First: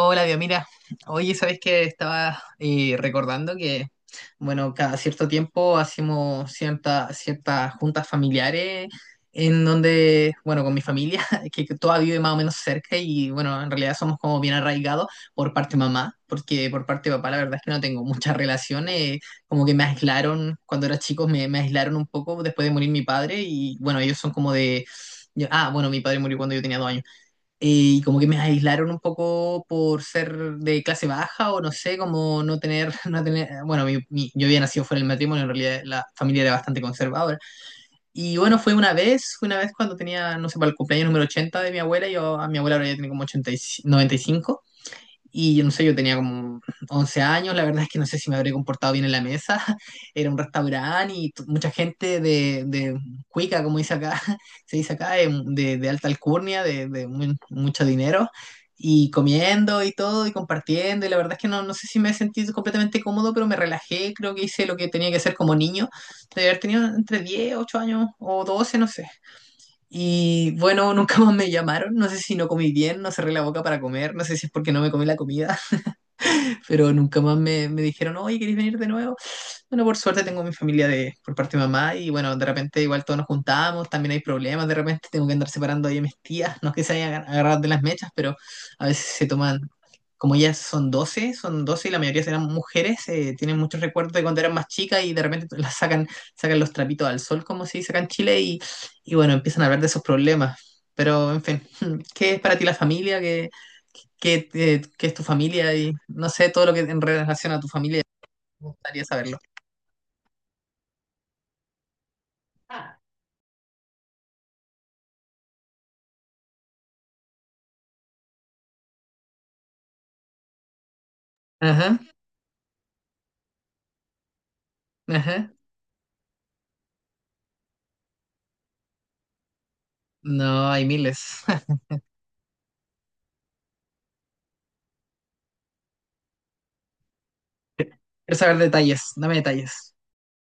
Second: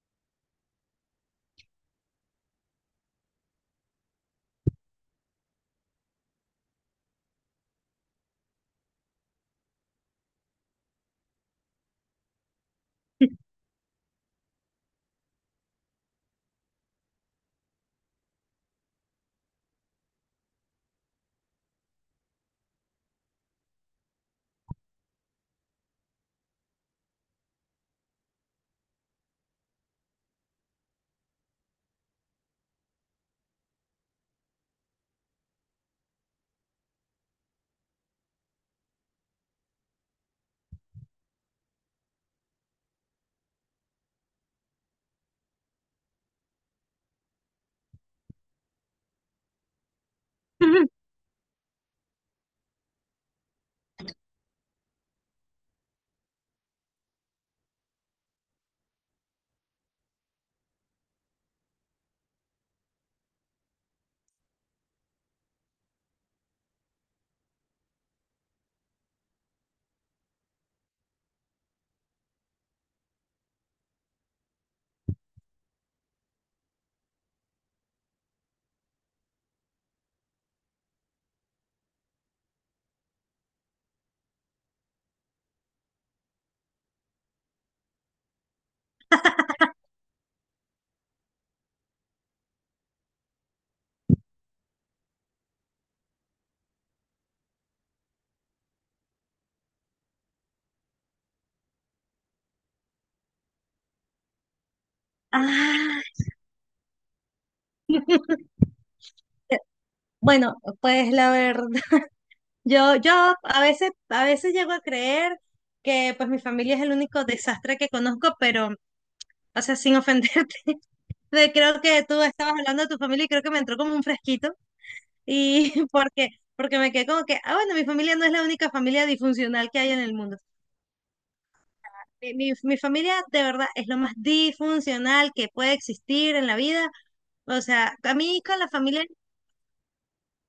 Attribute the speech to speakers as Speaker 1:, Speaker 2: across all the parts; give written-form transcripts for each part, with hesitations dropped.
Speaker 1: Hola, Dios, mira, oye, ¿sabes qué? Estaba recordando que, bueno, cada cierto tiempo hacemos ciertas juntas familiares en donde, bueno, con mi familia, que toda vive más o menos cerca y, bueno, en realidad somos como bien arraigados por parte de mamá, porque por parte de papá la verdad es que no tengo muchas relaciones, como que me aislaron, cuando era chico me aislaron un poco después de morir mi padre y, bueno, ellos son como de. Ah, bueno, mi padre murió cuando yo tenía 2 años, y como que me aislaron un poco por ser de clase baja o no sé, como no tener, no tener, bueno, yo había nacido fuera del matrimonio. En realidad la familia era bastante conservadora. Y bueno, fue una vez cuando tenía, no sé, para el cumpleaños número 80 de mi abuela. Yo a mi abuela ahora ya tiene como 80 y, 95, y yo no sé, yo tenía como 11 años. La verdad es que no sé si me habré comportado bien en la mesa. Era un restaurante y mucha gente de cuica, como dice acá, se dice acá, de alta alcurnia, de mucho dinero, y comiendo y todo, y compartiendo. Y la verdad es que no sé si me he sentido completamente cómodo, pero me relajé, creo que hice lo que tenía que hacer como niño. De haber tenido entre 10, 8 años o 12, no sé. Y bueno, nunca más me llamaron. No sé si no comí bien, no cerré la boca para comer, no sé si es porque no me comí la comida, pero nunca más me dijeron, oye, ¿queréis venir de nuevo? Bueno, por suerte tengo mi familia de, por parte de mamá, y bueno, de repente igual todos nos juntamos, también hay problemas, de repente tengo que andar separando ahí a mis tías, no es que se hayan agarrado de las mechas, pero a veces se toman, como ellas son 12 son 12 y la mayoría serán mujeres, tienen muchos recuerdos de cuando eran más chicas y de repente sacan los trapitos al sol, como se dice acá en Chile, y bueno, empiezan a hablar de esos problemas. Pero, en fin, ¿qué es para ti la familia? ¿Qué es tu familia y
Speaker 2: Ah,
Speaker 1: no sé, todo lo que en relación a tu familia? Me gustaría saberlo.
Speaker 2: eh, bueno, pues la verdad, yo a veces, a veces, llego a creer que pues mi familia es el único desastre que conozco, pero, o sea, sin ofenderte, creo
Speaker 1: Ajá,
Speaker 2: que tú estabas hablando de tu familia y creo que me entró como un fresquito
Speaker 1: ajá.
Speaker 2: y porque me quedé como que, ah, bueno, mi familia no es la única familia disfuncional que hay en el mundo.
Speaker 1: No, hay miles.
Speaker 2: Mi familia de verdad es lo más disfuncional que puede existir en la vida. O sea, a
Speaker 1: Quiero
Speaker 2: mí
Speaker 1: saber
Speaker 2: con la
Speaker 1: detalles,
Speaker 2: familia
Speaker 1: dame detalles.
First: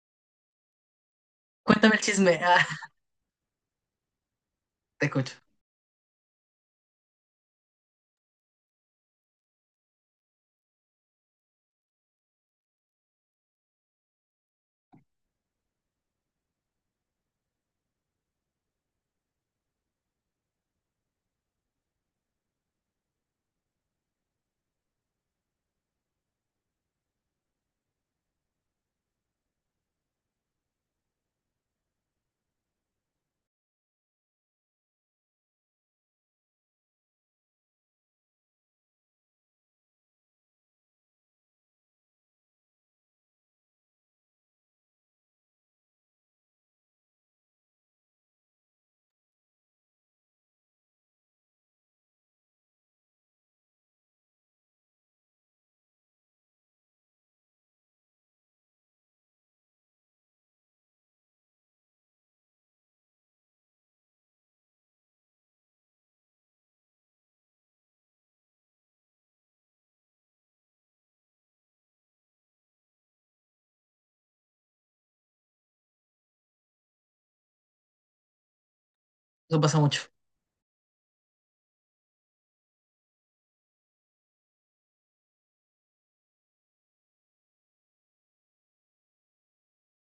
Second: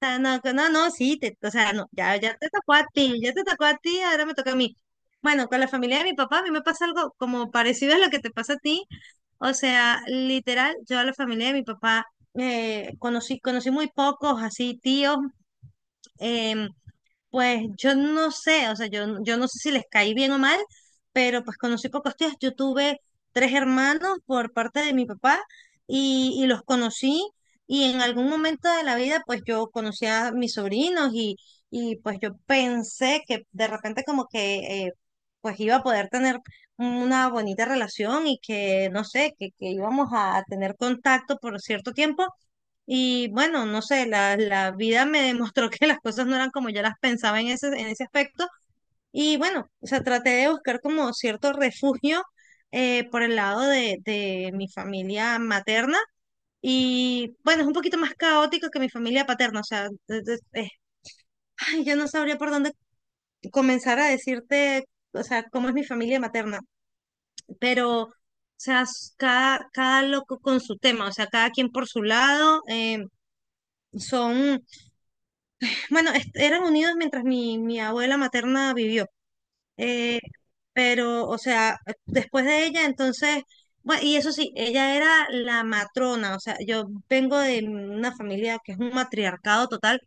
Speaker 2: sea, no, no, no, sí, te, o sea, no,
Speaker 1: Cuéntame el
Speaker 2: ya, ya
Speaker 1: chisme.
Speaker 2: te
Speaker 1: Ah,
Speaker 2: tocó a ti, ya te tocó a ti, ahora me toca a mí.
Speaker 1: te escucho.
Speaker 2: Bueno, con la familia de mi papá, a mí me pasa algo como parecido a lo que te pasa a ti. O sea, literal, yo a la familia de mi papá conocí muy pocos, así, tíos. em, pues yo no sé, o sea, yo, yo no sé si les caí bien o mal, pero pues conocí pocos tíos. Yo tuve tres hermanos por parte de mi papá y los conocí y en algún momento de la vida pues yo conocí a mis sobrinos y pues yo pensé que de repente como que pues iba a poder tener una bonita relación y que no sé, que íbamos a tener contacto por cierto tiempo y bueno, no sé, la vida me demostró que las cosas no eran como yo las pensaba en ese aspecto. Y bueno, o sea, traté de buscar como cierto refugio por el lado de mi familia materna. Y bueno, es un poquito más caótico que mi familia paterna. O sea, ay, yo no sabría por dónde comenzar a decirte, o sea, cómo es mi familia materna. Pero, o sea, cada, cada loco con su tema, o sea, cada quien por su lado. Son Bueno, eran unidos mientras mi abuela materna vivió.
Speaker 1: Eso pasa mucho.
Speaker 2: Eh, pero, o sea, después de ella, entonces, bueno, y eso sí, ella era la matrona, o sea, yo vengo de una familia que es un matriarcado total,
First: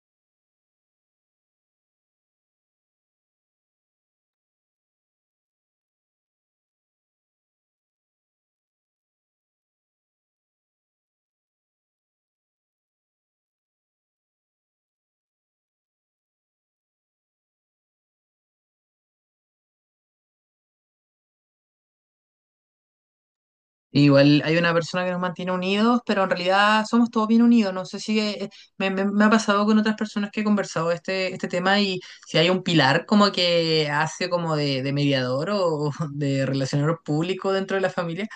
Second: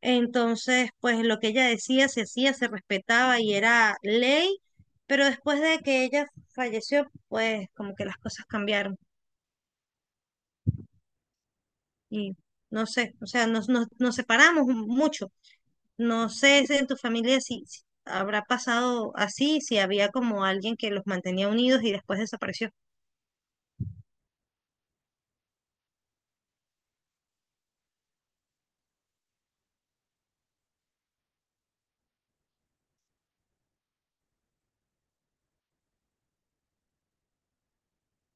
Speaker 2: entonces, pues lo que ella decía se hacía, se respetaba y era ley, pero después de que ella falleció, pues como que las cosas cambiaron y no sé, o sea, nos separamos mucho. No sé si en tu familia si, si habrá pasado así, si había como alguien que los mantenía unidos y después desapareció.
Speaker 1: Igual hay una persona que nos mantiene unidos, pero en realidad somos todos bien unidos. No sé si me ha pasado con otras personas que he conversado este tema, y si hay un pilar como que hace como de mediador o de relacionador público dentro de la familia.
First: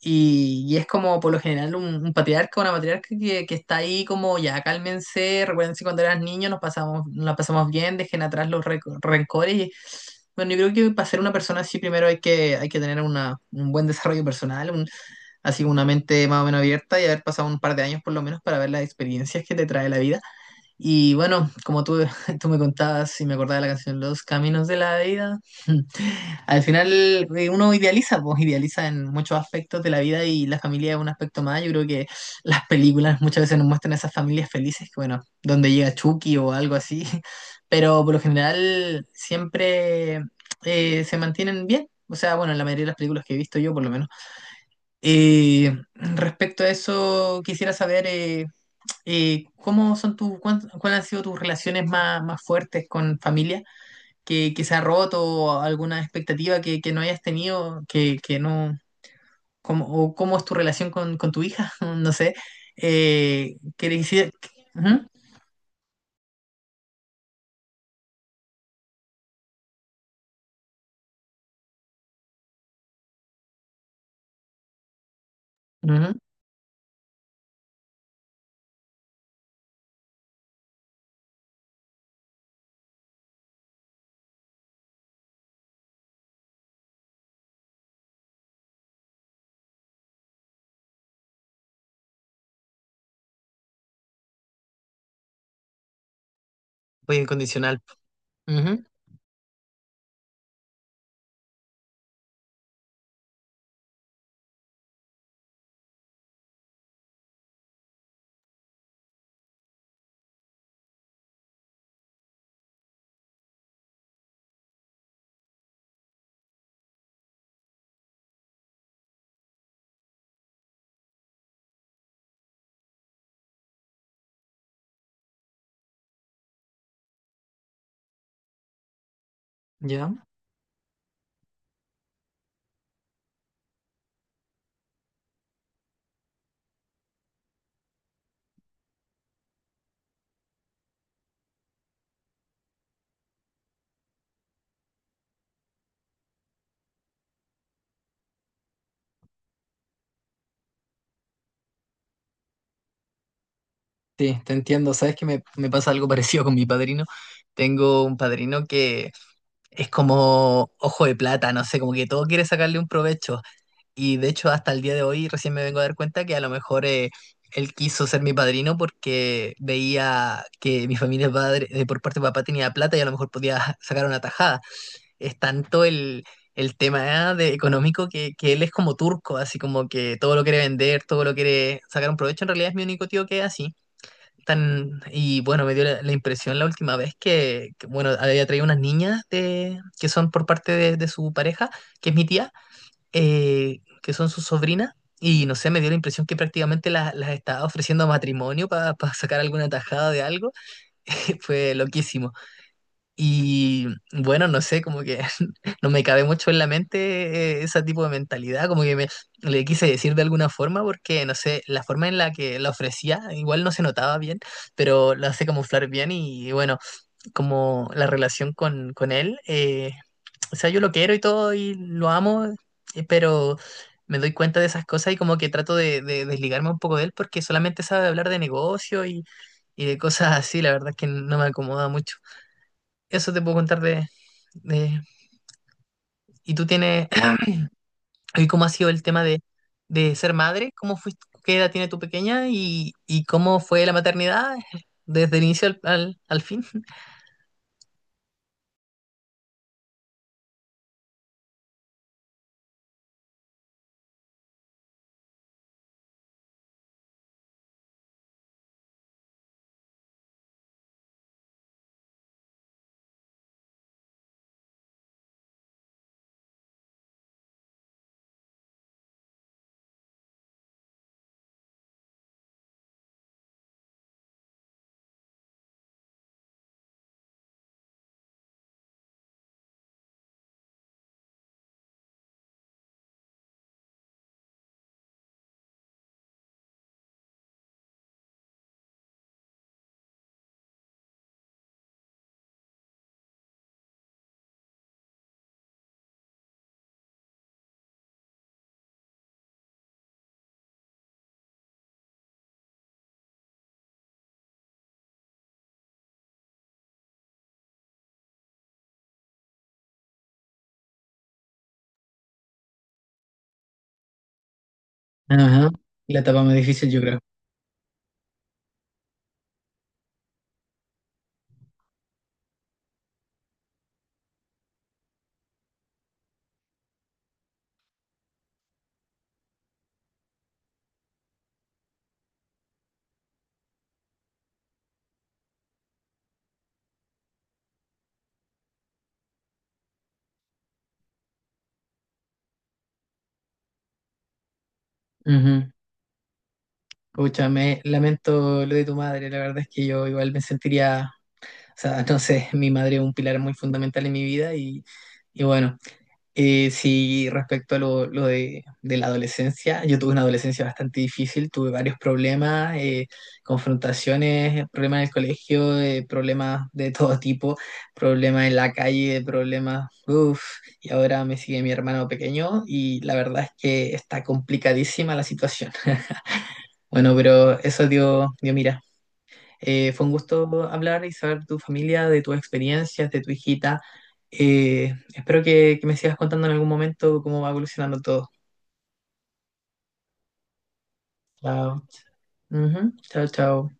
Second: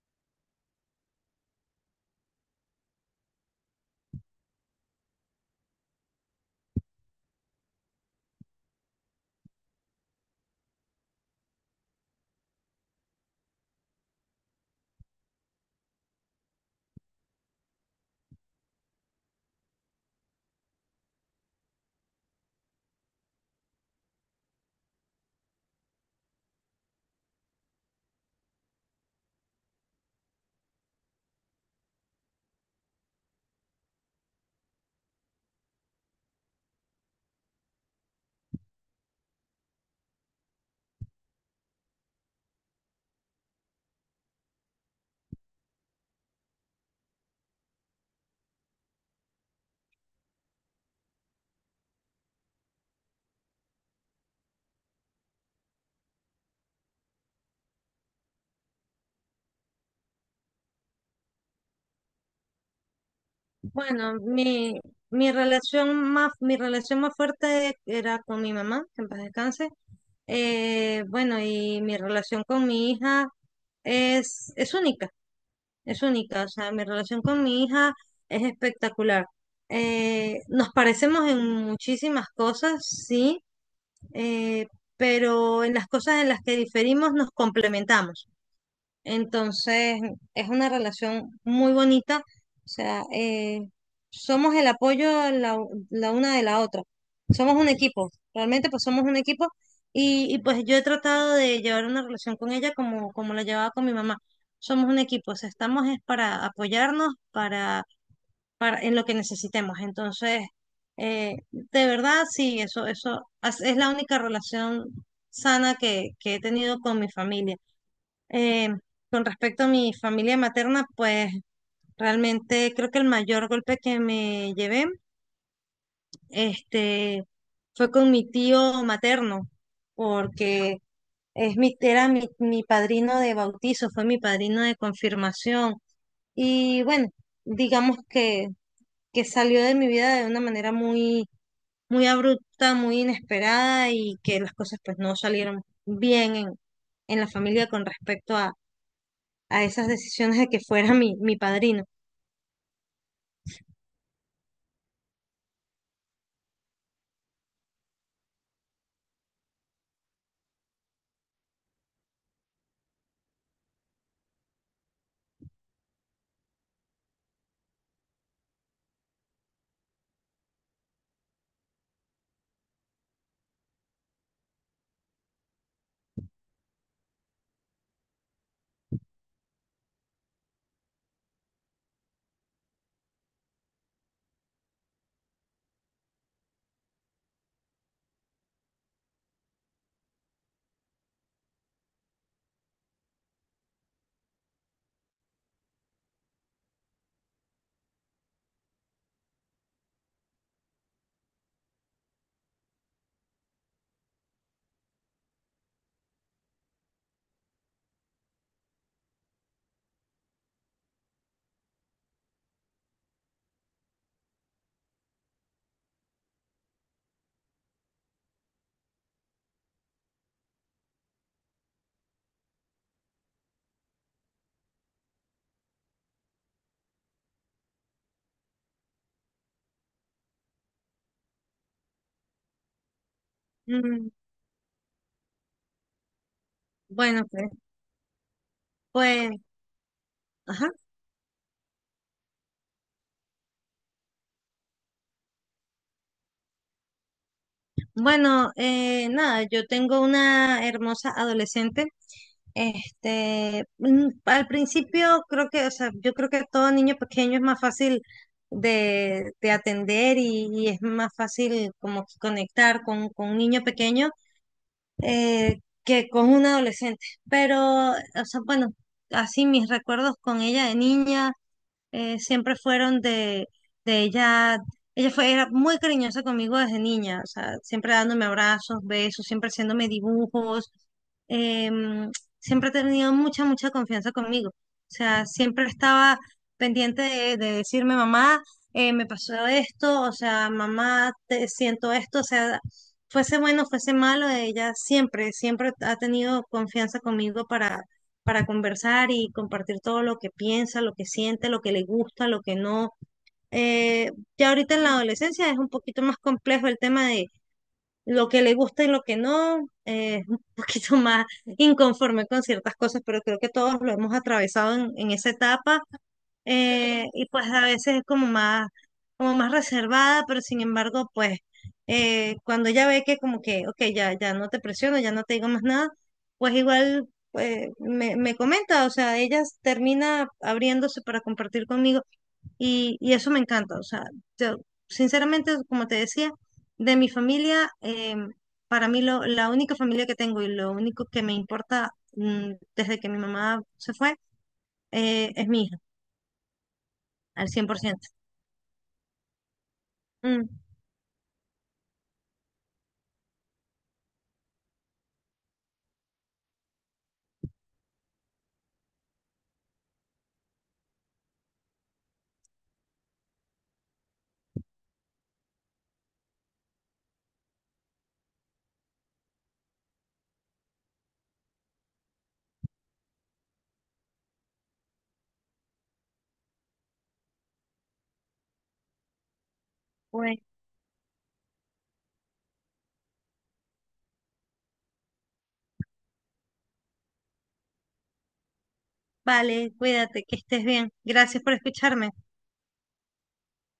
Speaker 1: Y es como por lo general un patriarca, una matriarca que está ahí como ya cálmense, recuerden si cuando eras niño nos la pasamos bien, dejen atrás los rencores. Y, bueno, yo creo que para ser una persona así primero hay que tener un buen desarrollo personal, así una mente más o menos abierta, y haber pasado un par de años por lo menos para ver las experiencias que te trae la vida. Y bueno, como tú, tú me contabas y me acordaba de la canción Los Caminos de la Vida, al final uno idealiza, pues idealiza en muchos aspectos de la vida, y la familia es un aspecto más. Yo creo que las películas muchas veces nos muestran esas familias felices, que bueno, donde llega Chucky o algo así, pero por lo general siempre se mantienen bien. O sea, bueno, en la mayoría de las películas que he visto yo, por lo menos. Respecto a eso, quisiera saber. ¿Cómo son cuáles han sido tus relaciones más, más fuertes con familia que se ha roto, o alguna expectativa que no hayas tenido, que no, cómo, o cómo es tu relación con tu hija? No sé. Que le
Speaker 2: Bueno,
Speaker 1: hiciera-. Ujú,
Speaker 2: mi relación más fuerte era con mi mamá, que en paz descanse. Bueno, y mi relación con mi hija es única, es
Speaker 1: ujú.
Speaker 2: única. O sea, mi relación con mi hija es espectacular. Nos parecemos en muchísimas cosas, sí, eh, pero en las cosas en las que diferimos nos complementamos. Entonces, es una relación muy bonita, o sea, somos el apoyo la una de la otra,
Speaker 1: Apoyo
Speaker 2: somos un
Speaker 1: incondicional.
Speaker 2: equipo, realmente pues
Speaker 1: Ujú,
Speaker 2: somos un equipo pues yo he tratado de llevar una relación con ella como, como la llevaba con mi mamá. Somos un equipo, o sea, estamos es para apoyarnos, para, en lo que necesitemos. Entonces, de verdad, sí, es la única relación sana que he tenido con mi familia. Eh, con respecto a mi familia materna, pues realmente creo que el mayor golpe que me llevé, este, fue con mi tío materno,
Speaker 1: ya.
Speaker 2: porque mi padrino de bautizo, fue mi padrino de confirmación. Y bueno, digamos que salió de mi vida de una manera muy, muy abrupta, muy inesperada y que las cosas pues no salieron bien en la familia con respecto a esas decisiones de que fuera mi padrino.
Speaker 1: Sí, te entiendo. Sabes que me pasa algo parecido con mi padrino. Tengo un padrino que es como ojo de plata, no sé, como que todo quiere sacarle un provecho. Y de hecho, hasta el día de hoy recién me vengo a dar cuenta que a lo mejor él quiso ser mi padrino porque veía que mi familia de por parte de papá tenía plata, y a lo mejor podía sacar una tajada. Es tanto el tema de económico que él es como turco, así como que todo lo quiere vender, todo lo quiere sacar un provecho. En realidad es mi único tío que es así. Y bueno, me dio la impresión la última vez bueno, había traído unas niñas de, que son por parte de su pareja, que es mi tía, que son sus sobrinas, y no sé, me dio la impresión que prácticamente las estaba ofreciendo matrimonio para sacar alguna tajada de algo. Fue loquísimo. Y bueno, no sé, como que no me cabe mucho en la mente ese tipo de mentalidad, como que me le quise decir de alguna forma, porque no sé, la forma en la que la ofrecía igual no se notaba bien, pero lo hace camuflar bien. Y bueno, como la relación con él. O sea, yo lo quiero y todo y lo amo, pero me doy cuenta de esas cosas y como que trato de desligarme un poco de él porque solamente sabe hablar de negocio, y de cosas así, la verdad es que no me acomoda mucho. Eso te puedo contar de...
Speaker 2: Mm,
Speaker 1: de-. ¿Y tú tienes...?
Speaker 2: bueno, pues,
Speaker 1: ¿Y cómo ha sido el tema
Speaker 2: pues,
Speaker 1: de ser madre?
Speaker 2: ajá.
Speaker 1: ¿Cómo fuiste, qué edad tiene tu pequeña, y cómo fue la maternidad desde el inicio al fin?
Speaker 2: Bueno, nada, yo tengo una hermosa adolescente. Al principio creo que, o sea, yo creo que a todo niño pequeño es más fácil de atender y es más fácil como que conectar con un niño pequeño, que con un adolescente. Pero, o sea, bueno, así mis recuerdos con ella de niña siempre fueron de ella. Ella fue, era muy cariñosa conmigo desde niña, o sea, siempre dándome abrazos, besos, siempre haciéndome dibujos. em, Siempre ha tenido mucha, mucha confianza conmigo. O sea, siempre estaba pendiente de decirme, mamá, me pasó esto, o sea, mamá, te siento esto, o sea, fuese bueno, fuese malo, ella siempre, siempre ha tenido confianza conmigo para conversar y compartir todo lo que piensa, lo que siente, lo que le gusta, lo que no. Eh, ya ahorita en la adolescencia es un poquito más complejo el tema de lo que le gusta y lo que no, es un poquito más inconforme con ciertas cosas, pero creo que todos lo hemos atravesado en esa etapa,
Speaker 1: La-. Yo creo.
Speaker 2: y pues a veces es como más reservada, pero sin embargo, pues cuando ella ve que como que, ok, ya, ya no te presiono, ya no te digo más nada, pues igual, me, me comenta, o sea, ella termina abriéndose para compartir conmigo y eso me encanta, o sea, yo sinceramente, como te decía, de mi familia, para mí la única familia que tengo y lo único que me importa, desde que mi mamá se fue, es mi
Speaker 1: Ujú.
Speaker 2: hija,
Speaker 1: Pucha,
Speaker 2: al cien por
Speaker 1: me
Speaker 2: ciento.
Speaker 1: lamento lo de tu madre, la verdad es que yo igual me
Speaker 2: Mm,
Speaker 1: sentiría, sea, no sé, mi madre es un pilar muy fundamental en mi vida, y bueno. Sí, respecto a lo de, la adolescencia, yo tuve una adolescencia bastante difícil, tuve varios problemas, confrontaciones, problemas en el colegio, problemas de todo tipo, problemas en la calle, problemas, uff, y ahora me sigue mi hermano pequeño, y la verdad es que está complicadísima la situación. Bueno, pero eso dio mira. Fue un
Speaker 2: bueno,
Speaker 1: gusto hablar y saber tu familia, de tus experiencias, de tu hijita. Espero que me sigas contando en algún momento cómo va evolucionando todo.
Speaker 2: vale, cuídate, que estés bien. Gracias por
Speaker 1: Chao.
Speaker 2: escucharme.
Speaker 1: Ujú. Chao, chao.